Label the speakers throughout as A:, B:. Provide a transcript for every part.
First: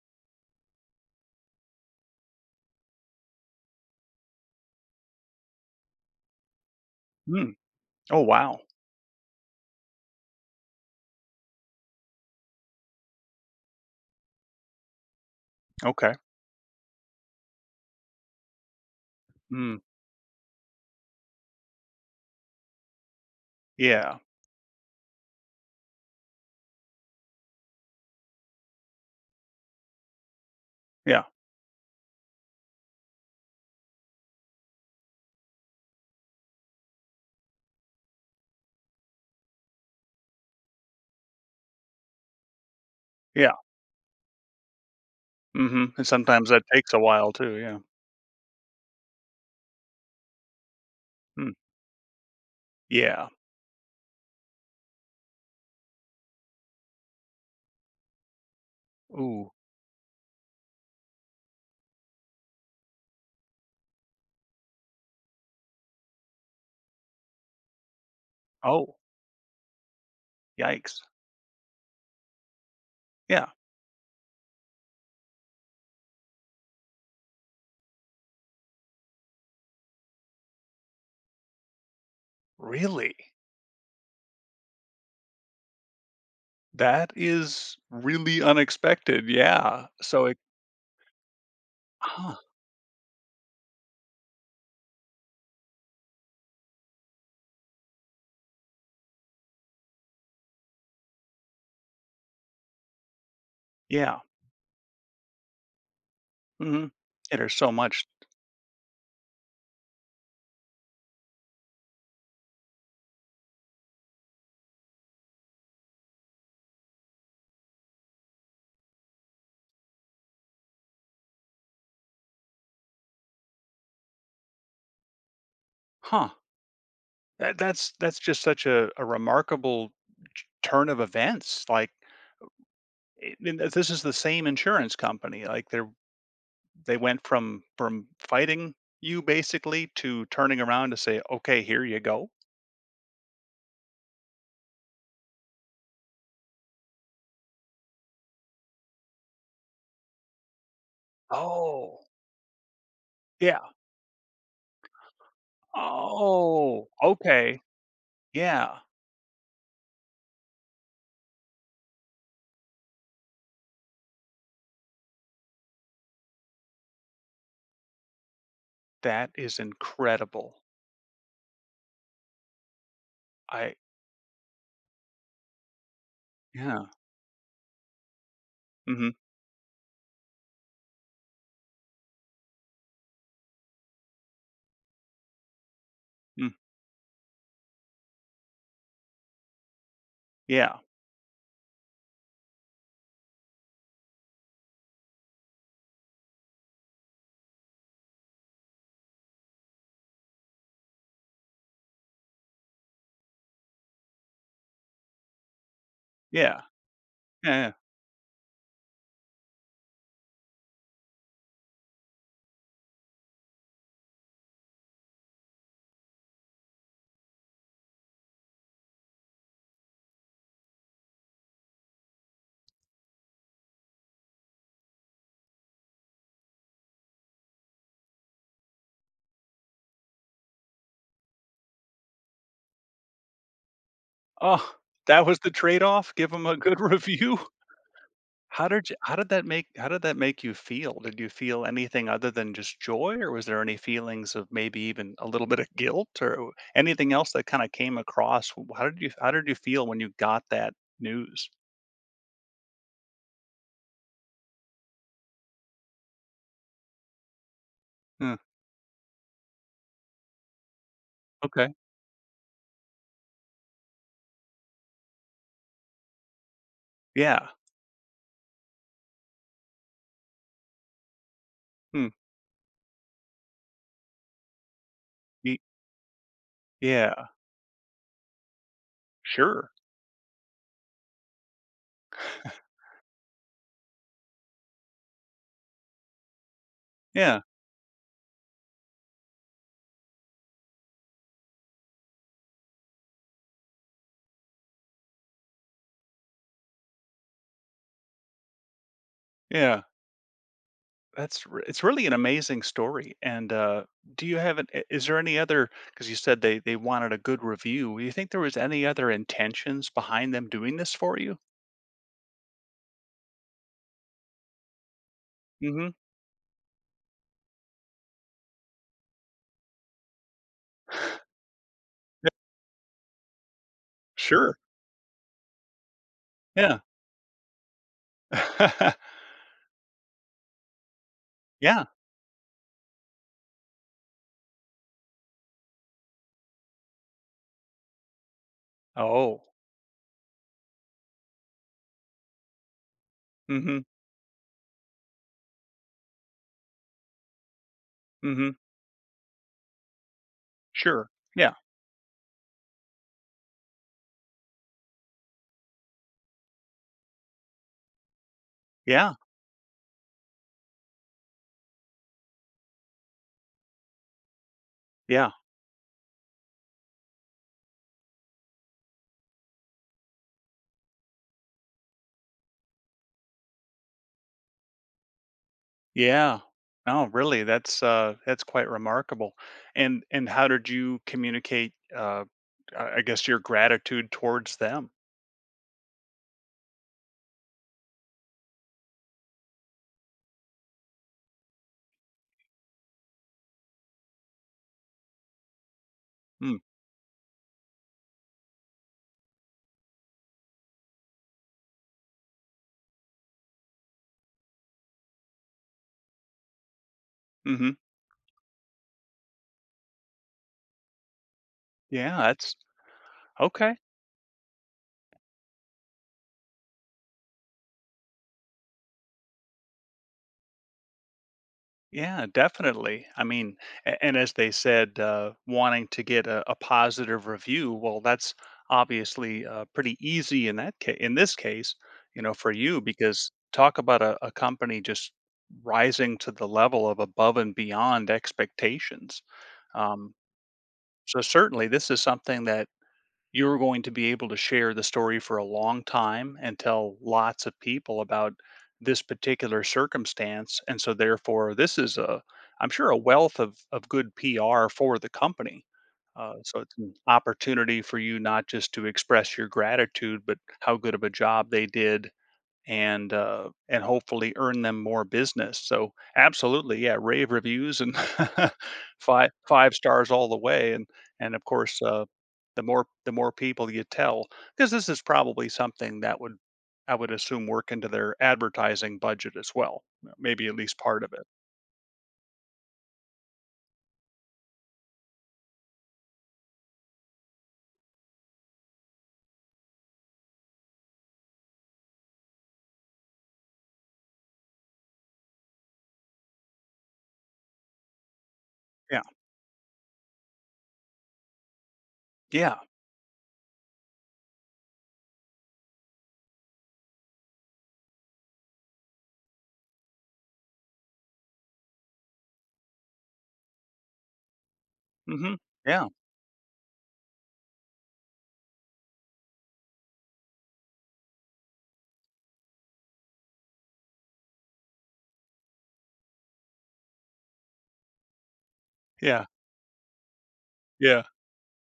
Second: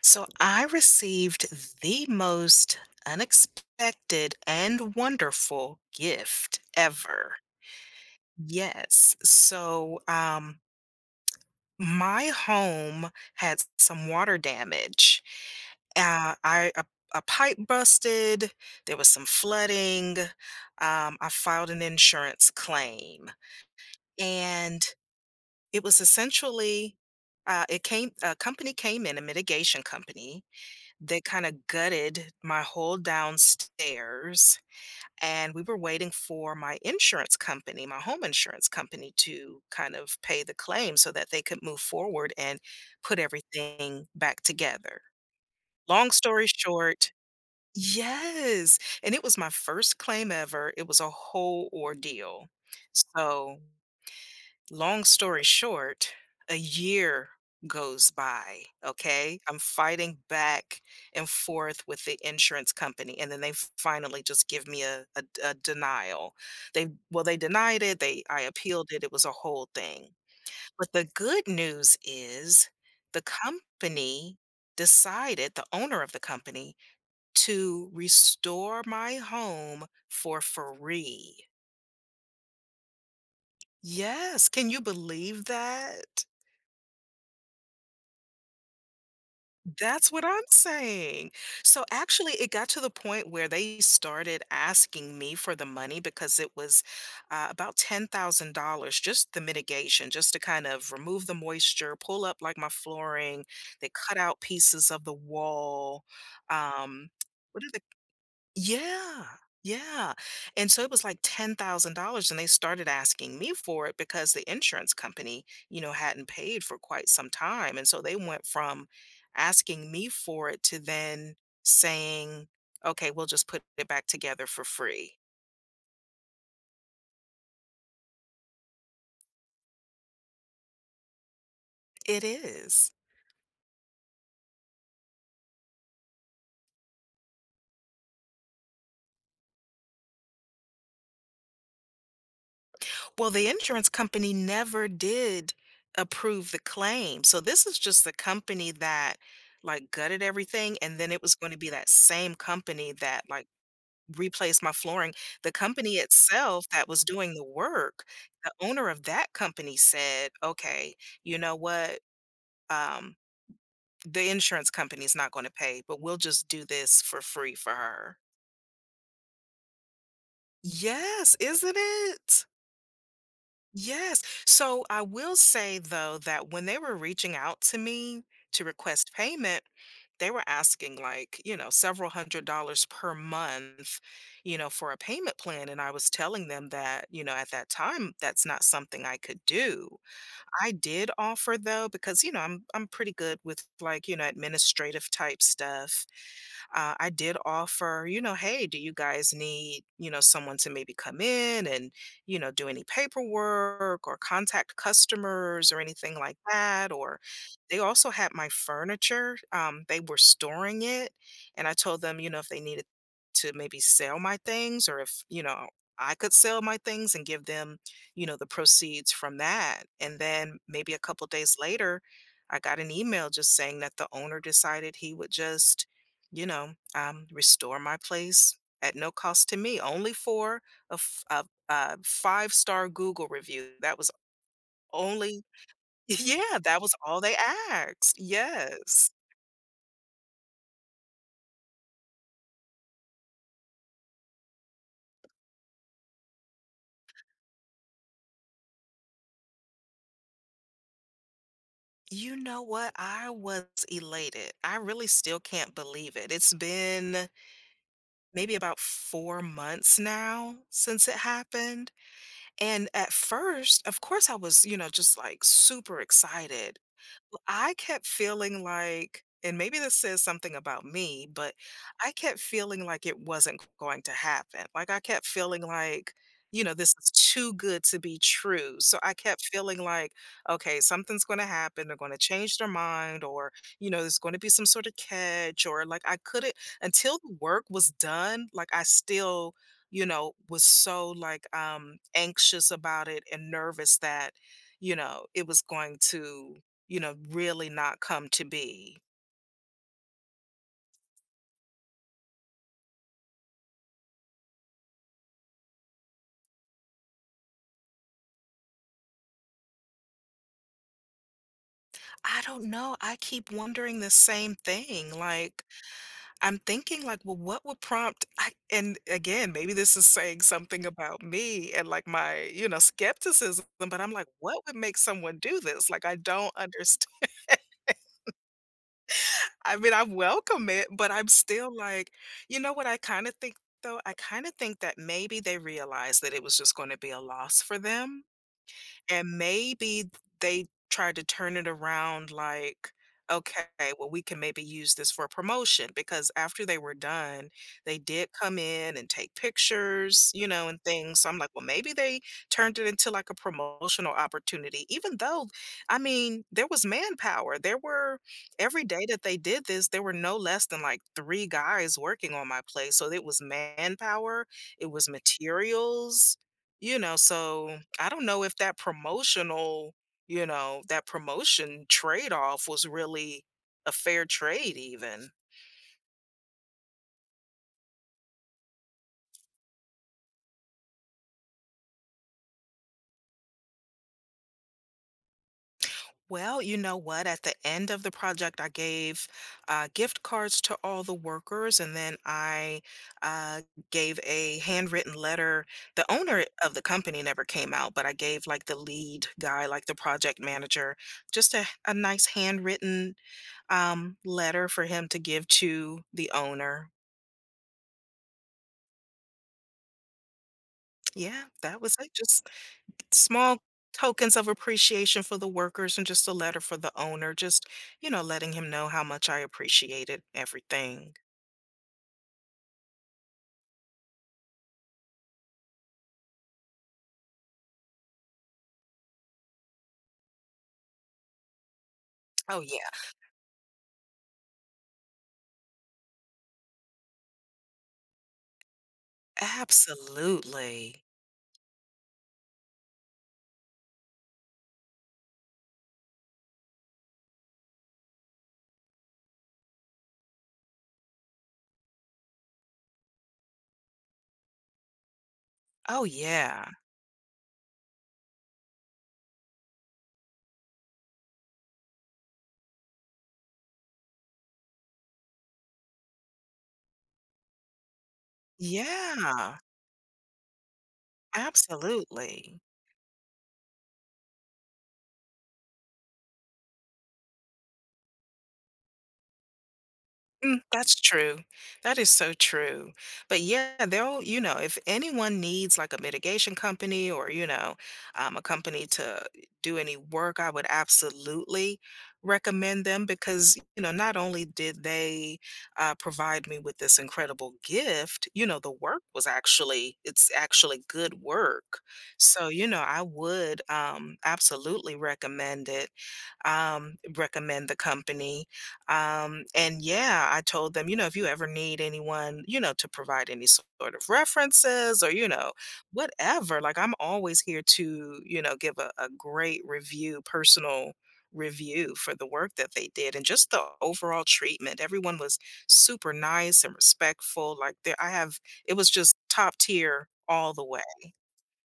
A: So I received the most unexpected and wonderful gift ever.
B: Mm. Oh, wow.
A: Yes. So my home had some water damage.
B: Okay.
A: Uh, I a, a pipe busted, there was some
B: Mm.
A: flooding. I filed an insurance claim
B: Yeah.
A: and it was essentially it came a company came in, a mitigation company. They
B: Yeah.
A: kinda gutted my whole downstairs, and we were waiting for my insurance company, my home insurance company, to kind of pay the claim so that they could move forward and put
B: Yeah.
A: everything back together.
B: Mhm. And
A: Long story
B: sometimes that takes a
A: short,
B: while too, yeah.
A: yes, and it was my first claim ever. It was a
B: Mm.
A: whole ordeal.
B: Yeah.
A: So long story short, a year goes by, okay?
B: Ooh.
A: I'm fighting back and forth with the insurance company, and then they finally just give me a denial. They well, they denied it, they I appealed
B: Oh,
A: it, it was a whole thing. But
B: yikes.
A: the good news is the
B: Yeah.
A: company decided, the owner of the company, to restore my home for free.
B: Really?
A: Yes, can you believe that?
B: That is really unexpected, yeah.
A: That's what
B: So it
A: I'm saying. So actually,
B: huh,
A: it got to the point where they started asking me for the money because it was about $10,000 just the mitigation, just to kind of remove the moisture, pull up like my flooring. They cut
B: yeah.
A: out pieces of the wall.
B: Mhm.
A: Um,
B: And there's
A: what are
B: so
A: the
B: much
A: yeah, yeah, and so it was like $10,000, and they started asking me for it because the insurance company, you know, hadn't paid for quite some time, and so they went from asking me for it to then saying, "Okay, we'll just put it back together for free."
B: huh. That's just such a remarkable t turn of events, like,
A: It is.
B: I and this is the same insurance company, like, they're they went from fighting you basically to turning around to say, "Okay, here you go."
A: Well, the insurance company never did approve the claim, so this is just the company that, like, gutted everything, and then it was gonna be that
B: Oh.
A: same company that, like,
B: Yeah.
A: replace my flooring. The company itself that
B: Oh,
A: was doing the
B: okay.
A: work, the
B: Yeah.
A: owner of that company, said, "Okay, you know what? Um, the insurance company is not going to pay, but we'll just do this for free for her."
B: That is incredible.
A: Yes, isn't it?
B: I
A: Yes. So I will say though that when they
B: yeah.
A: were reaching out to me to
B: Mhm.
A: request payment, they were asking like, you know, several $100s per month, you know, for a payment plan. And I was telling
B: Mm.
A: them that, you know, at that time, that's not something I could do. I
B: Yeah.
A: did offer though, because, you know, I'm pretty good with like, you know, administrative type stuff. I did offer, you know, hey, do you guys need, you know, someone to maybe come in and, you know, do any paperwork or contact customers or anything like
B: Yeah.
A: that? Or
B: Yeah, yeah.
A: they also had my furniture. They were storing it. And I told them, you know, if they needed to maybe sell my things, or if, you know, I could sell my things and give them, you know, the proceeds from that. And then maybe a couple days later, I got an email just saying that the owner decided he would just, you know, restore my place at no cost to me, only for a five-star Google review. That was
B: Oh, that was
A: only,
B: the trade off? Give them a
A: yeah,
B: good
A: that was all they
B: review?
A: asked.
B: How did you
A: Yes.
B: how did that make how did that make you feel? Did you feel anything other than just joy, or was there any feelings of maybe even a little bit of guilt or anything else that kinda came across? How did you feel when you got that news?
A: You know what? I was elated. I really still can't believe it. It's been
B: Huh,
A: maybe about 4 months now since it
B: okay.
A: happened. And at first, of course, I was, you know, just like super excited. Well,
B: Yeah.
A: I kept feeling like, and maybe this says something about me, but
B: Hmm.
A: I kept feeling like it wasn't going to happen. Like, I kept
B: Ye
A: feeling like, you know, this is
B: yeah.
A: too good to be true. So I kept
B: Sure.
A: feeling like, okay, something's going to happen. They're going to change their mind, or, you know, there's going to be some sort of catch, or like I couldn't, until the
B: Yeah.
A: work was done, like I still, you know, was so like anxious about it and nervous that, you know, it was going to, you know, really not come to be?
B: Yeah. That's re it's really an amazing story, and, do you have an I is there any other? Because you said they wanted a good review. Do you think there was any other intentions behind them doing this for you?
A: I don't know. I keep wondering the same thing. Like,
B: Mhm.
A: I'm thinking, like, well, what would prompt? I, and again, maybe this is saying something about me and like my, you know, skepticism. But I'm like, what
B: Sure.
A: would make someone do this? Like, I don't
B: Yeah.
A: understand. I mean, I welcome it, but I'm still
B: Yeah.
A: like, you know what? I kind of think though. I kind of think that maybe they realized that it was just going to be a loss for them. And
B: Oh.
A: maybe they tried to turn it around like, okay,
B: Mhm.
A: well, we can maybe use this for promotion, because after they were done, they did
B: Mhm.
A: come in and take pictures, you know, and
B: Sure.
A: things. So I'm like,
B: Yeah.
A: well, maybe they turned it into like a promotional opportunity, even though, I mean, there was manpower. There were every day
B: Yeah.
A: that they did this, there were no less than like three guys working on my place. So it was manpower, it was
B: Yeah.
A: materials, you know, so I don't know if that promotional, you know, that promotion trade-off was really a fair trade even.
B: Yeah. No, really, that's quite remarkable. And how did you communicate, I guess your gratitude towards them?
A: Well, you know what? At the end of the project, I gave gift cards to all the workers, and then I uh, gave a handwritten letter. The owner
B: Mm.
A: of the company never came out, but I gave like the lead guy, like the project manager, just a nice handwritten, letter for him to give to the owner.
B: Mhm.
A: Yeah, that was it,
B: Yeah,
A: just
B: that's
A: small
B: okay.
A: tokens of appreciation for the workers and just a letter for the owner, just, you know, letting him know how much I appreciated everything.
B: Yeah, definitely. I mean, and as they said, wanting to get a positive review, well, that's obviously pretty easy in that case. In this case, you know, for
A: Oh,
B: you,
A: yeah,
B: because talk about a company just rising to the level of above and beyond expectations. Um,
A: absolutely.
B: so certainly, this is something that you're going to be able to share the story for a long time and tell lots of people about this particular circumstance, and so therefore this is a I'm sure a wealth of good pr for the company,
A: Oh,
B: so
A: yeah.
B: it's an opportunity for you not just to express your gratitude but how good of a job they did, and hopefully earn them more business. So absolutely, yeah, rave reviews and five
A: Yeah,
B: five stars all the way, and of course,
A: absolutely.
B: the more people you tell, because this is probably something that would I would assume work into their advertising budget as well, maybe at
A: Mm,
B: least
A: that's
B: part of it.
A: true. That is so true. But yeah, they'll, you know, if anyone needs like a mitigation company, or, you know, a company to do any work, I would absolutely recommend them because, you know, not only did they provide me with this incredible gift, you know, the
B: Yeah,
A: work was actually, it's actually good work. So,
B: yeah,
A: you know, I would, absolutely recommend it, recommend the company, and yeah, I told them, you know, if you ever need anyone, you know, to provide any sort of references or, you
B: hmm,
A: know,
B: yeah,
A: whatever, like I'm always here to, you know, give a great review, personal review for the work that they did and just the overall treatment. Everyone was super nice and respectful. Like there, I have, it was just
B: yeah,
A: top tier all the way.
B: yeah.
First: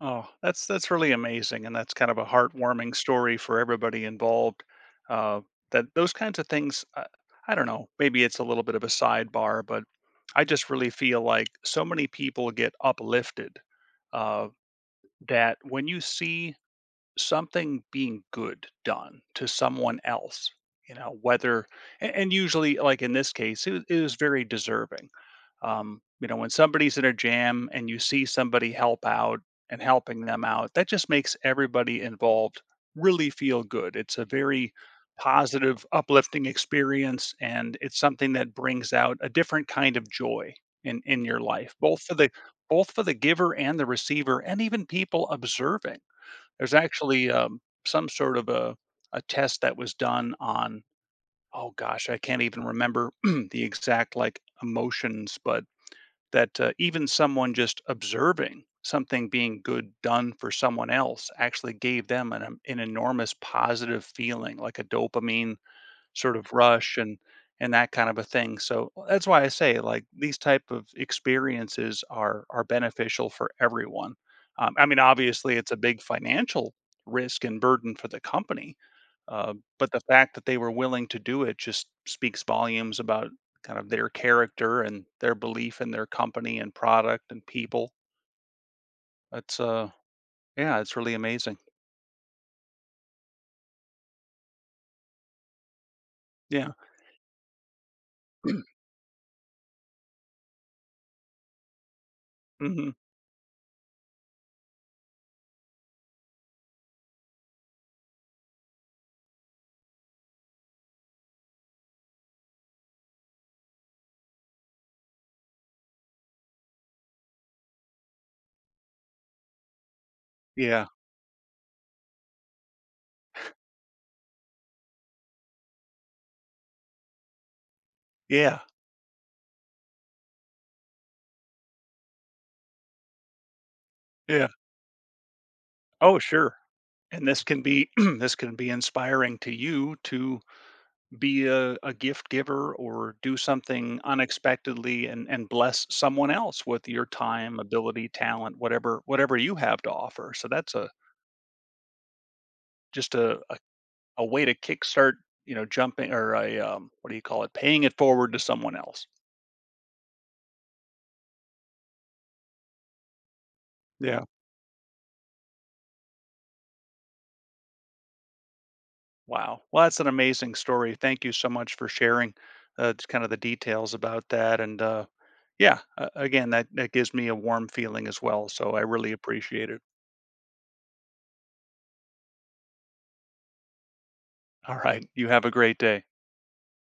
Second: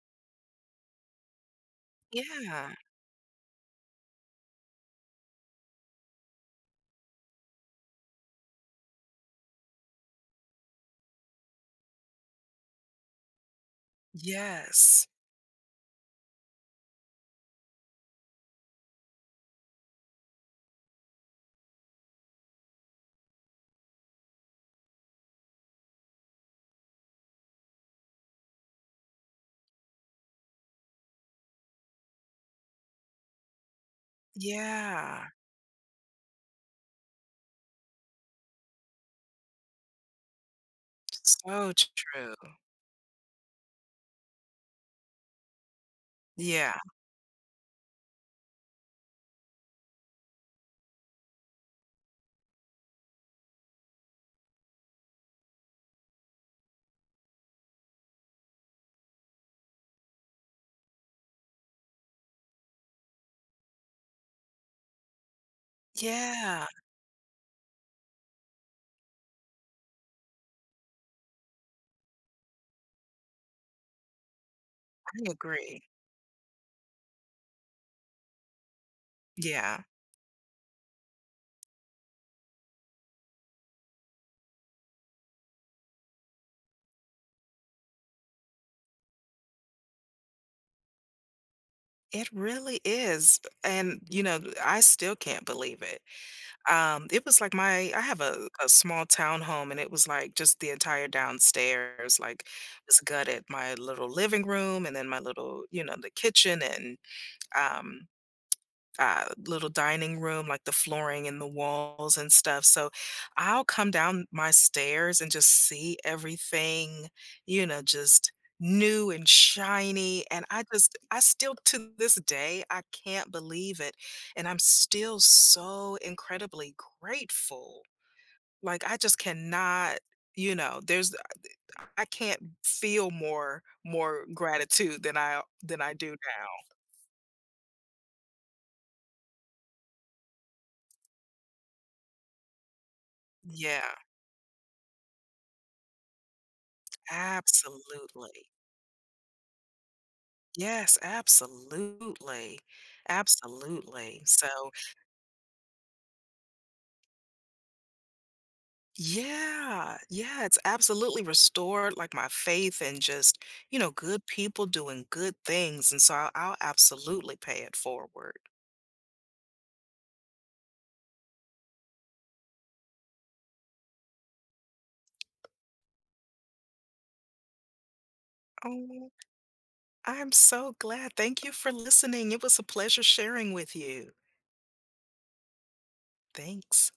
B: Oh, that's really amazing, and that's kind of a
A: Yeah.
B: heartwarming story for everybody involved. Uh, that those kinds of things, I don't know. Maybe it's a little bit of a sidebar, but I just really feel like so many people get uplifted, uh,
A: Yes.
B: that when you see something being good done to someone else, you know, whether and usually, like in this case, it was very deserving. You know, when somebody's in a jam and you see somebody help out and helping them out, that just makes everybody involved really feel good. It's a very
A: Yeah.
B: positive, uplifting experience, and it's something that brings out a different kind of joy in your
A: So
B: life,
A: true.
B: both for the giver and the receiver, and even people observing. There's
A: Yeah.
B: actually some sort of a test that was done on oh gosh, I can't even remember the exact like emotions, but that even someone just observing something being good done for someone else actually gave them an enormous positive feeling like a dopamine sort of
A: Yeah.
B: rush and that kind of a thing. So well, that's why I say like these type of experiences are beneficial for everyone. I mean
A: I
B: obviously it's a
A: agree.
B: big financial risk and burden for the company, uh,
A: Yeah.
B: but the fact that they were willing to do it just speaks volumes about kind of their character and their belief in their company and product and people. It's yeah, it's really amazing.
A: It really is, and, mhm, you know, I still can't believe it.
B: Yeah.
A: It was like my I have a small town home, and it was, like, just the entire downstairs, like,
B: Hmm.
A: was gutted. My little living room, and then my little, you know, the kitchen and, um little dining room, like the flooring and the walls and stuff. So I'll come down my stairs and just see everything, you know, just new and shiny. And I
B: Yeah.
A: just, I still to this day, I can't believe it. And I'm still so incredibly grateful.
B: Yeah.
A: Like, I just cannot. You know, there's I can't feel more
B: Yeah.
A: gratitude than I do
B: Oh,
A: now.
B: sure. And this can be this can be inspiring to you to be a gift giver or do
A: Yeah,
B: something unexpectedly and bless someone else with your time, ability,
A: absolutely.
B: talent, whatever you have to offer. So that's a
A: Yes, absolutely.
B: just
A: Absolutely.
B: a way
A: So,
B: to kickstart, you know, jumping or what do you call it? Paying it forward to someone else.
A: yeah, yeah, it's absolutely restored like my faith and just, you know, good
B: Yeah.
A: people doing good things. And so I'll absolutely pay it forward.
B: Wow. Well, that's an amazing story. Thank you so much for sharing, just kind of the details about that. And yeah, again, that, that gives me a warm feeling as well. So I
A: Oh,
B: really appreciate it.
A: I'm so glad. Thank you for listening. It was a pleasure sharing with you.
B: All right. You have a great day.
A: Thanks.